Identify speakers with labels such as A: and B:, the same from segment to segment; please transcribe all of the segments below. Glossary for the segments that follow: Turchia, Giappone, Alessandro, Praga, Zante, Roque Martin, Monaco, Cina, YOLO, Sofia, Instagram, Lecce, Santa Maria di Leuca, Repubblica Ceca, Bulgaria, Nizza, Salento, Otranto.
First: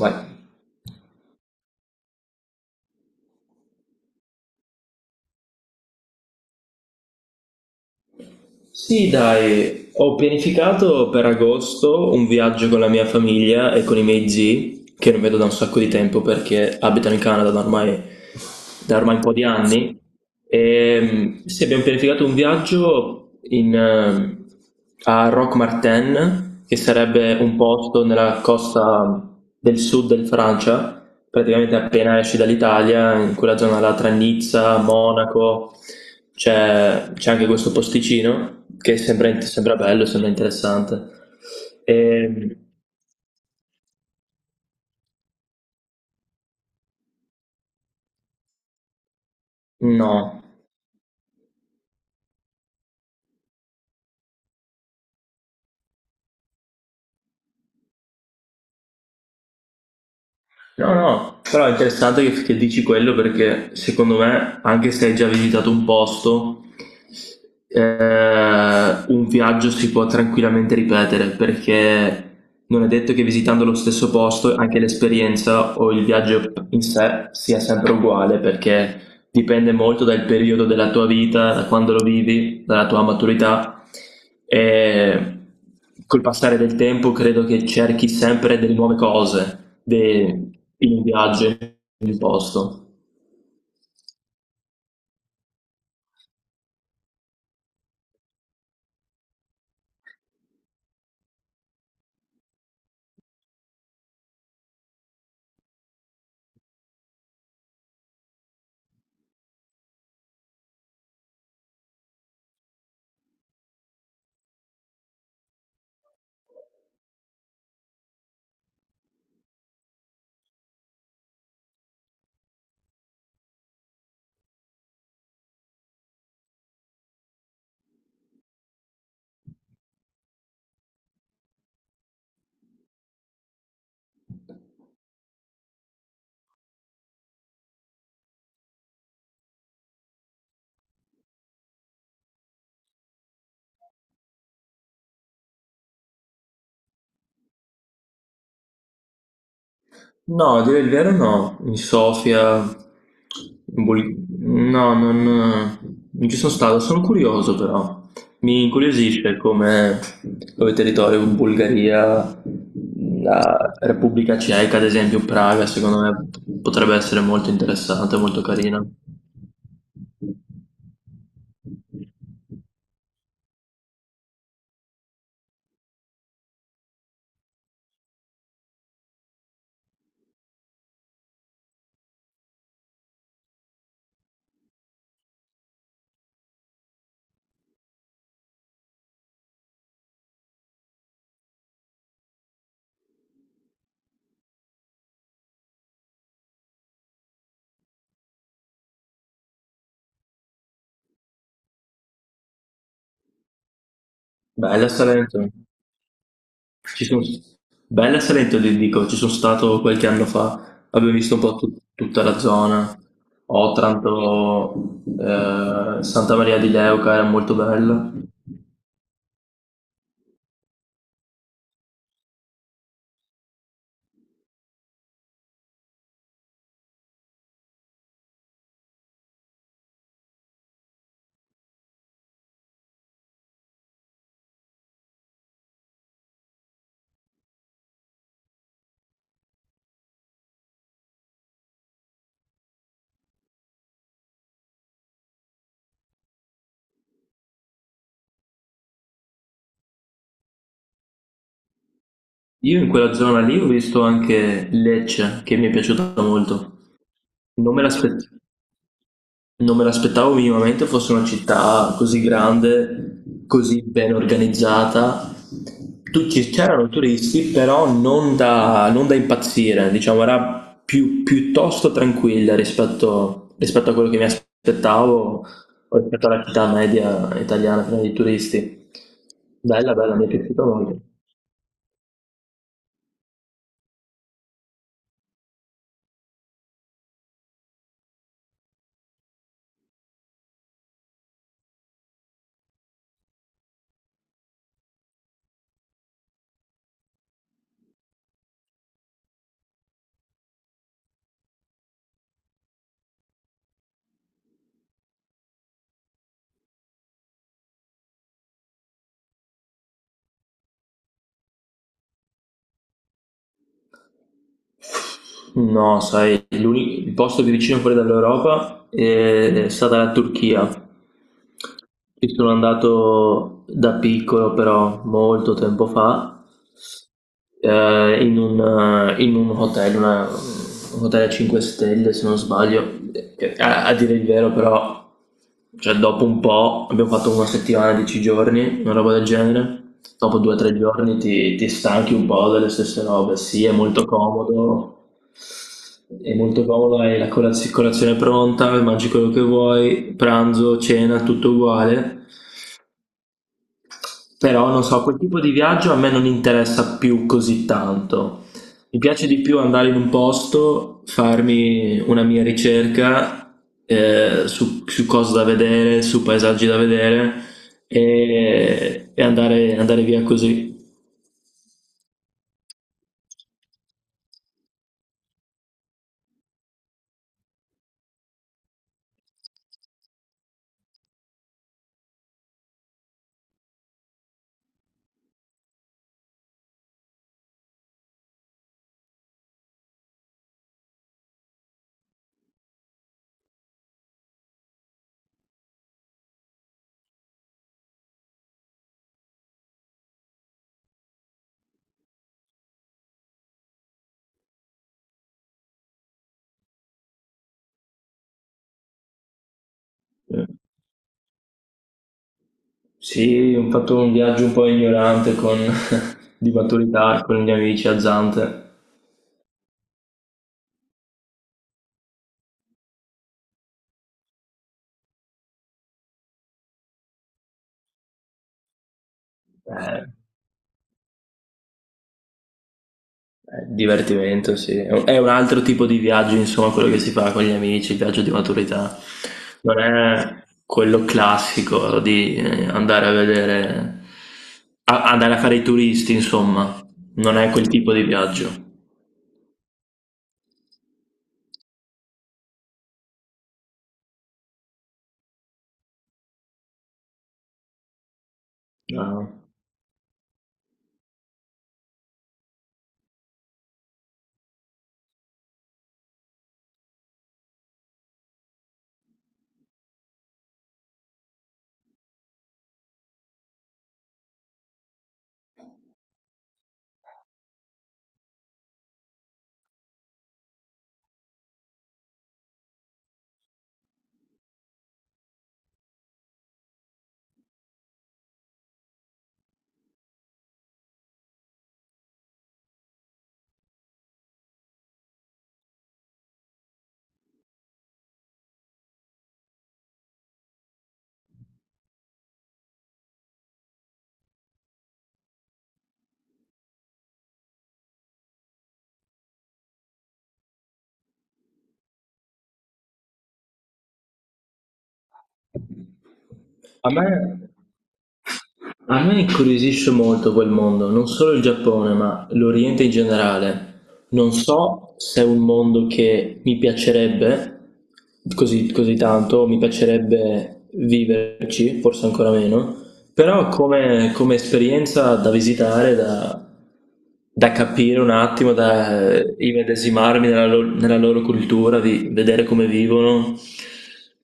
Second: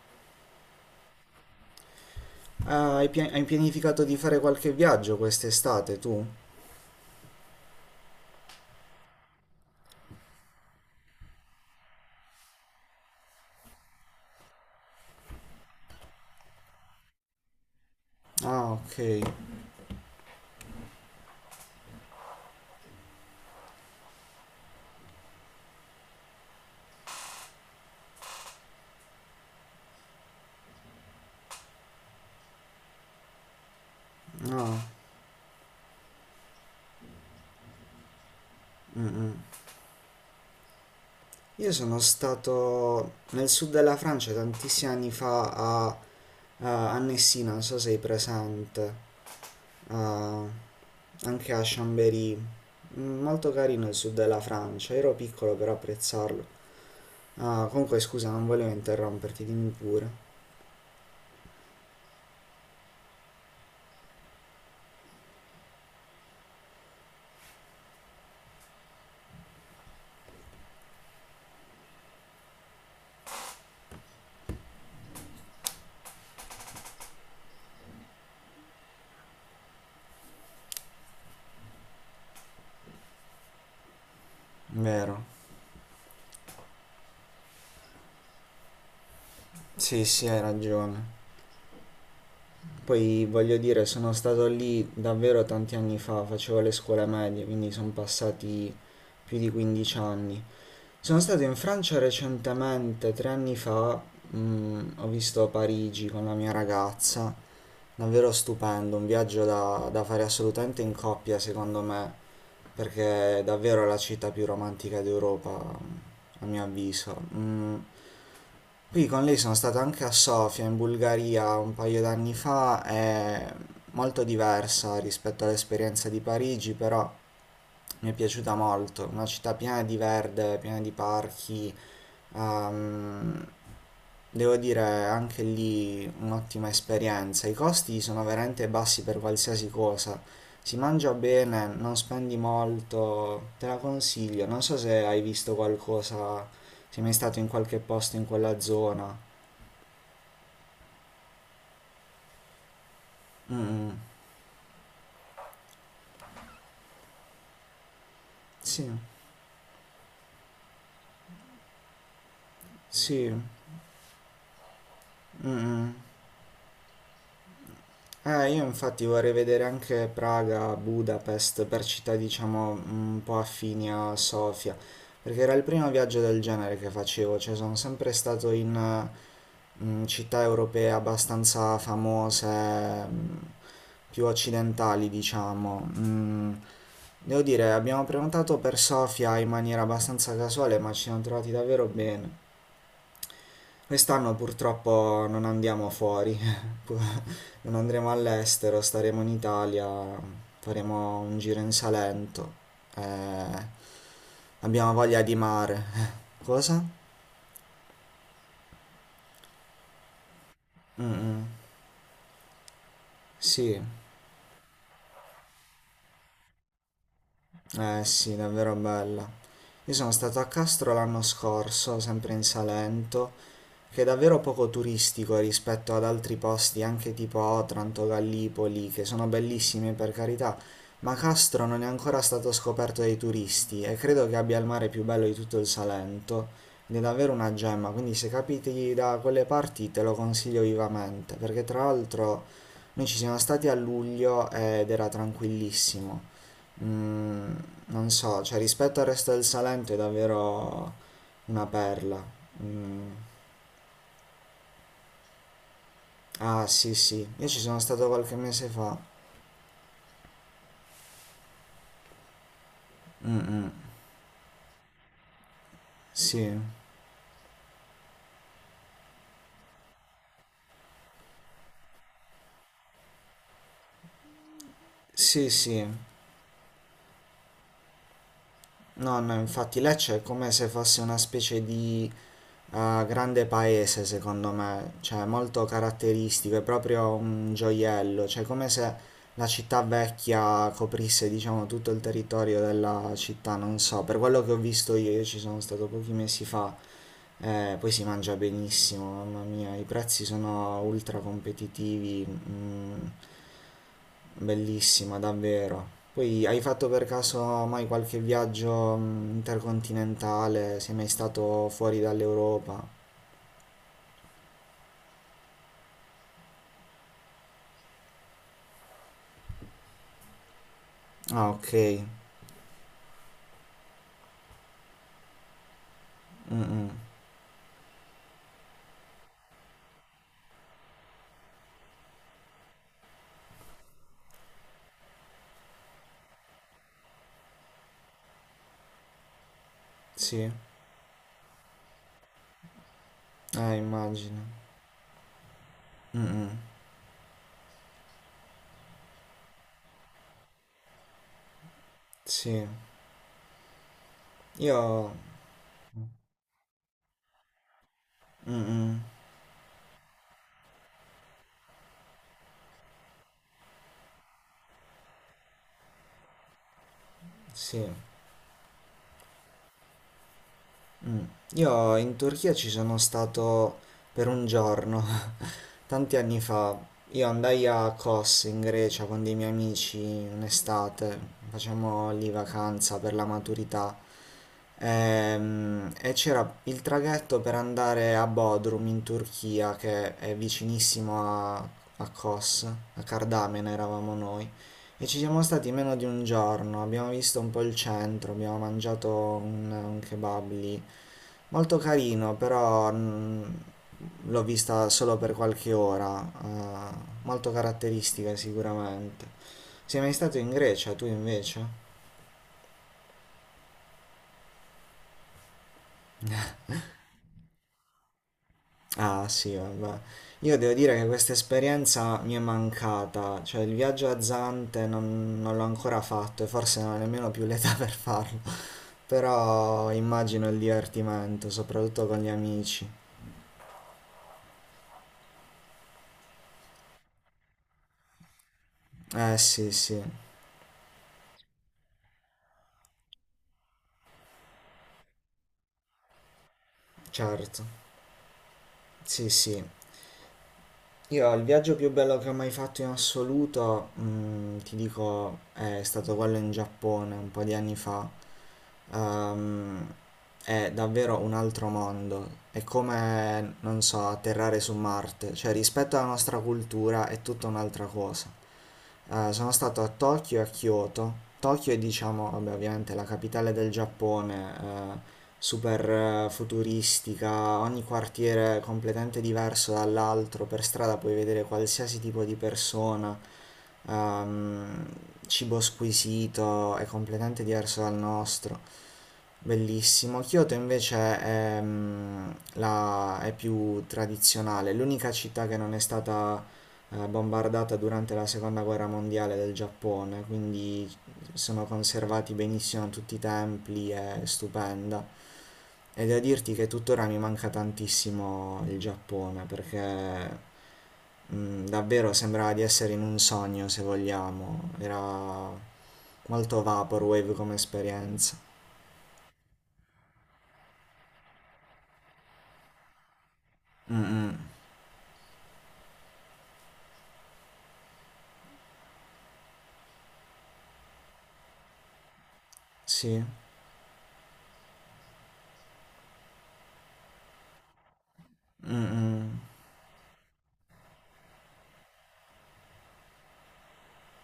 A: Vai.
B: Ah, hai pianificato di fare qualche viaggio quest'estate tu?
A: Sì, dai, ho pianificato per agosto un viaggio con la mia famiglia e con i miei zii, che non vedo da un sacco di tempo perché abitano in Canada da ormai
B: Ah, ok.
A: un po' di anni. Sì, abbiamo pianificato un viaggio a Roque Martin, che sarebbe un posto nella costa del sud del Francia, praticamente appena esci dall'Italia, in quella zona là tra
B: No.
A: Nizza, Monaco, c'è anche questo posticino che
B: Mm,
A: sembra,
B: mm.
A: sembra bello, sembra interessante.
B: Io sono
A: E,
B: stato nel sud della Francia tantissimi anni fa a Messina, non so se sei presente, a-
A: no.
B: anche a Chambéry. Molto carino il sud della Francia, ero piccolo per apprezzarlo. Ah, comunque scusa, non volevo interromperti, dimmi pure.
A: No, no, però è interessante che, dici quello perché secondo me, anche se hai già visitato un posto, un viaggio si può tranquillamente ripetere perché non è detto che visitando lo stesso posto anche l'esperienza o il viaggio in sé sia sempre uguale, perché dipende molto dal periodo della tua vita, da quando lo vivi, dalla tua maturità,
B: Vero.
A: e col passare del tempo credo che cerchi sempre delle nuove cose
B: Sì, sì, hai
A: in un
B: ragione.
A: viaggio, in un posto.
B: Poi voglio dire, sono stato lì davvero tanti anni fa, facevo le scuole medie, quindi sono passati più di 15 anni. Sono stato in Francia recentemente, 3 anni fa, ho visto Parigi con la mia ragazza, davvero stupendo, un viaggio da fare assolutamente in coppia secondo me, perché è davvero la città più romantica d'Europa, a mio avviso. Poi con lei sono stato anche a Sofia, in Bulgaria, un paio d'anni fa, è molto diversa rispetto all'esperienza di Parigi, però mi è piaciuta molto, una città piena di verde, piena di parchi, ehm, devo dire anche lì un'ottima esperienza, i costi sono veramente bassi per qualsiasi cosa, si mangia bene, non spendi molto, te la consiglio, non so se hai visto qualcosa, se sei mai stato in qualche posto in quella zona.
A: No, a dire il vero no, in Sofia,
B: Mm,
A: in
B: mm.
A: Bul- no, non, non ci sono stato, sono curioso però, mi
B: Sì,
A: incuriosisce come territorio, Bulgaria,
B: sì.
A: la Repubblica Ceca, ad esempio
B: Mm.
A: Praga,
B: Mm.
A: secondo me potrebbe essere molto interessante, molto
B: Io
A: carina.
B: infatti vorrei vedere anche Praga, Budapest, per città diciamo un po' affini a Sofia, perché era il primo viaggio del genere che facevo, cioè sono sempre stato in città europee abbastanza famose, più occidentali diciamo. Devo dire, abbiamo prenotato per Sofia in maniera abbastanza casuale, ma ci siamo trovati davvero bene. Quest'anno purtroppo non andiamo fuori, pu- non andremo all'estero, staremo in Italia, faremo un giro in Salento. eh,
A: Bella
B: abbiamo voglia di
A: Salento.
B: mare. Cosa?
A: Ci son Bella Salento ti dico, ci sono stato qualche anno fa,
B: Mm,
A: abbiamo visto un
B: mm.
A: po' tutta la zona,
B: Sì.
A: Otranto, Santa Maria di Leuca era molto
B: Eh
A: bella.
B: sì, davvero bella. Io sono stato a Castro l'anno scorso, sempre in Salento, che è davvero poco turistico rispetto ad altri posti, anche tipo Otranto, Gallipoli, che sono bellissimi per carità, ma Castro non è ancora stato scoperto dai turisti e credo che abbia il mare più bello di tutto il Salento. Ed è davvero una gemma, quindi se capiti da quelle parti te lo consiglio vivamente, perché tra l'altro noi ci siamo stati a luglio ed era tranquillissimo. Mm, non so, cioè rispetto al resto del Salento è davvero una perla.
A: Io in
B: Mm.
A: quella zona lì ho visto anche Lecce, che mi è piaciuta
B: Ah, sì,
A: molto.
B: sì. Io ci
A: Non
B: sono
A: me
B: stato
A: l'aspettavo.
B: qualche mese fa.
A: Non me l'aspettavo minimamente fosse una città così grande,
B: Mm.
A: così ben organizzata. Tutti
B: Sì.
A: c'erano turisti, però non da impazzire, diciamo, piuttosto tranquilla rispetto a quello che mi aspettavo,
B: Sì, sì.
A: o rispetto alla città media italiana piena di turisti.
B: No, no, infatti
A: Bella, bella,
B: Lecce è
A: mi è
B: come
A: piaciuta
B: se
A: molto.
B: fosse una specie di grande paese, secondo me, cioè molto caratteristico, è proprio un gioiello, cioè come se la città vecchia coprisse, diciamo, tutto il territorio della città, non so, per quello che ho visto io. Io ci sono stato pochi mesi fa, poi si mangia benissimo, mamma mia, i prezzi sono ultra competitivi. Bellissima, davvero. Poi hai fatto per caso mai qualche viaggio intercontinentale? Sei mai stato fuori dall'Europa?
A: No, sai, il posto più vicino fuori dall'Europa è stata la Turchia.
B: Ah, ok.
A: Ci sono andato da piccolo, però molto tempo fa. In un hotel, una un hotel a 5 stelle se non sbaglio, che a dire il vero però, cioè dopo un po' abbiamo fatto una settimana, 10 giorni, una roba del genere, dopo
B: Sì,
A: 2 o 3 giorni ti stanchi un po' delle stesse robe. Sì, è molto
B: immagino.
A: comodo, è molto comodo, hai la colazione pronta, mangi quello che vuoi, pranzo, cena, tutto uguale.
B: Sì.
A: Però non so,
B: Io...
A: quel tipo di viaggio a me non interessa più così tanto.
B: Mm,
A: Mi
B: mm.
A: piace di più andare in un posto, farmi una mia ricerca su cose da vedere, su paesaggi da vedere,
B: Sì.
A: e andare, andare via così.
B: Io in Turchia ci sono stato per un giorno, tanti anni fa. Io andai a Kos in Grecia con dei miei amici un'estate, facciamo lì vacanza per la maturità. E c'era il traghetto per andare a Bodrum in Turchia, che è vicinissimo a Kos, a Cardamena eravamo noi. E ci siamo stati meno di un giorno, abbiamo visto un po' il centro, abbiamo mangiato un kebab lì. Molto carino, però l'ho vista solo per qualche ora, molto caratteristica sicuramente. Sei mai stato
A: Eh,
B: in Grecia, tu invece?
A: Sì, ho fatto un viaggio un po' ignorante di maturità con gli amici a Zante.
B: Ah sì, vabbè. Io devo dire che questa esperienza mi è mancata, cioè il viaggio a Zante non l'ho ancora fatto e forse non ho nemmeno più l'età per farlo, però
A: Eh,
B: immagino il divertimento, soprattutto con gli amici.
A: Divertimento, sì. È un altro tipo di viaggio, insomma, quello che si fa con gli amici, il viaggio di maturità.
B: Eh sì,
A: Non
B: sì,
A: è quello classico di andare a fare i turisti, insomma. Non è
B: certo,
A: quel tipo di viaggio.
B: sì sì. Io il viaggio più bello che ho mai fatto in assoluto, ti dico, è stato quello in Giappone un po' di anni fa.
A: No.
B: Ehm, è davvero un altro mondo. È come, non so, atterrare su Marte. Cioè, rispetto alla nostra cultura è tutta un'altra cosa. Sono stato a Tokyo e a Kyoto. Tokyo è, diciamo, vabbè, ovviamente la capitale del Giappone, eh, super futuristica, ogni quartiere completamente diverso dall'altro, per strada puoi vedere qualsiasi tipo di persona, ehm, cibo squisito, è completamente diverso dal nostro. Bellissimo. Kyoto invece è più tradizionale. L'unica città che non è stata bombardata durante la seconda guerra mondiale del Giappone, quindi sono conservati benissimo tutti i templi, è stupenda. E devo dirti che tuttora mi manca tantissimo il Giappone perché davvero sembrava di essere in un sogno, se vogliamo. Era molto
A: A me,
B: vaporwave come esperienza.
A: A me incuriosisce molto quel mondo, non solo il Giappone, ma l'Oriente in generale.
B: Mm,
A: Non
B: mm.
A: so se è un mondo che mi piacerebbe così tanto, mi piacerebbe viverci, forse ancora meno,
B: Sì.
A: però come esperienza da visitare, da capire un attimo,
B: Mm,
A: da
B: mm.
A: immedesimarmi nella loro cultura, di vedere come vivono,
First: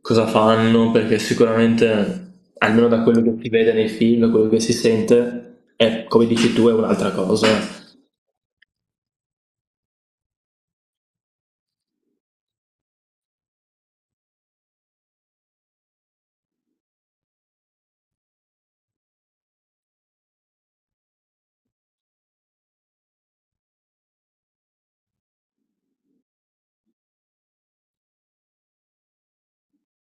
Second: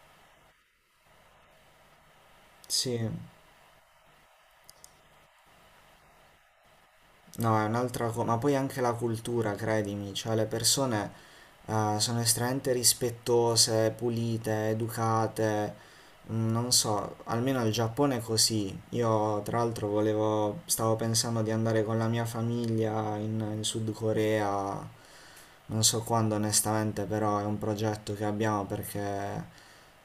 A: cosa fanno, perché sicuramente, almeno da
B: Sì.
A: quello che si vede nei film, da quello che si sente, è, come dici tu, è un'altra
B: No, è
A: cosa.
B: un'altra cosa, ma poi anche la cultura, credimi, cioè le persone sono estremamente rispettose, pulite, educate, non so, almeno il Giappone è così. Io tra l'altro volevo, stavo pensando di andare con la mia famiglia in Sud Corea, non so quando onestamente, però è un progetto che abbiamo perché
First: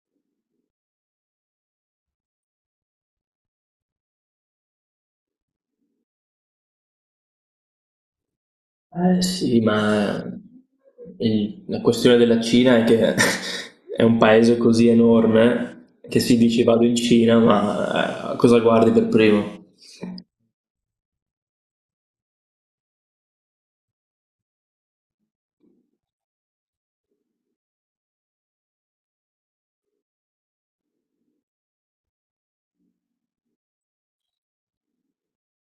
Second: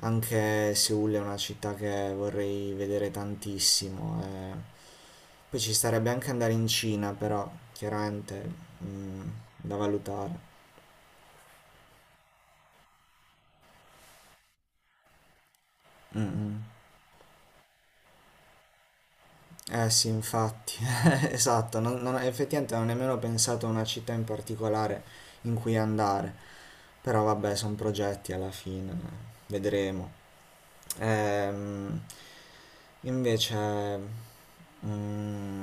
B: anche Seoul è una città che vorrei vedere tantissimo. Poi ci starebbe anche andare in Cina, però chiaramente
A: Eh
B: mm,
A: sì,
B: da
A: ma
B: valutare.
A: la questione della Cina è che è un paese così enorme
B: Mm,
A: che si dice
B: mm.
A: vado in Cina, ma cosa guardi per primo?
B: Eh sì, infatti, esatto, effettivamente non ho nemmeno pensato a una città in particolare in cui andare, però vabbè, sono progetti alla fine, vedremo. Ehm, invece, Mm.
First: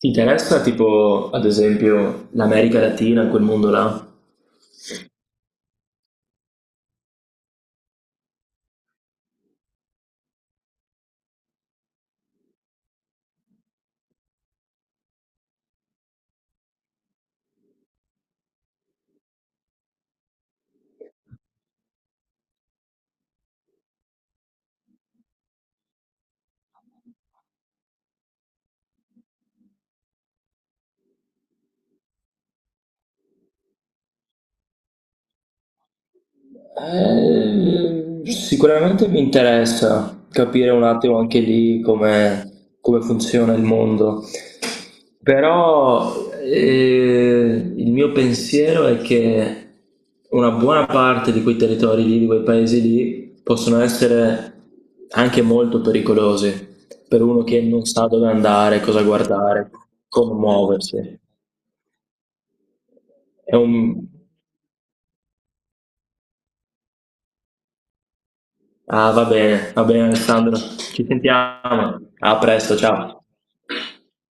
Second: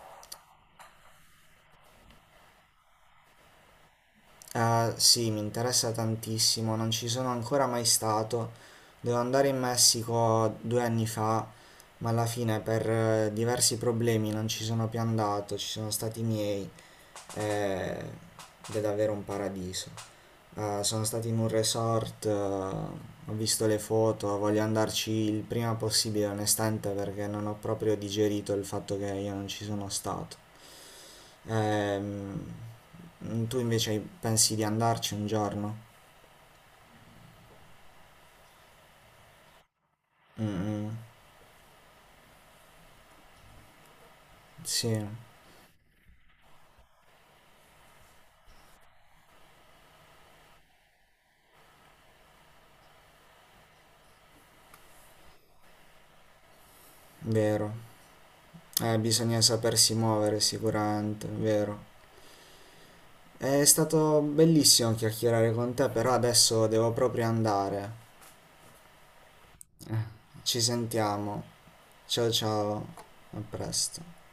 A: Ti interessa tipo, ad esempio, l'America Latina, quel mondo là?
B: Ah, sì, mi interessa tantissimo, non ci sono ancora mai stato. Dovevo andare in Messico 2 anni fa, ma alla fine per diversi problemi non ci sono più andato, ci sono stati i miei eh, ed è davvero un paradiso. Sono stato in un resort, ho visto le foto, voglio andarci il prima possibile, onestamente, perché non ho proprio digerito il fatto che io non ci sono stato. Tu invece pensi di andarci un giorno?
A: Sicuramente mi interessa
B: Mm,
A: capire un
B: mm,
A: attimo anche lì come, come funziona il mondo,
B: sì,
A: però il mio pensiero è che una buona parte di quei territori lì, di quei paesi lì, possono essere anche molto pericolosi per uno che
B: vero.
A: non sa dove andare,
B: Eh,
A: cosa
B: bisogna
A: guardare,
B: sapersi
A: come
B: muovere
A: muoversi.
B: sicuramente, vero.
A: È
B: È
A: un,
B: stato bellissimo chiacchierare con te, però adesso devo proprio andare.
A: Ah, va
B: Eh,
A: bene Alessandro.
B: Ci
A: Ci
B: sentiamo.
A: sentiamo.
B: Ciao
A: A presto,
B: ciao,
A: ciao.
B: a presto.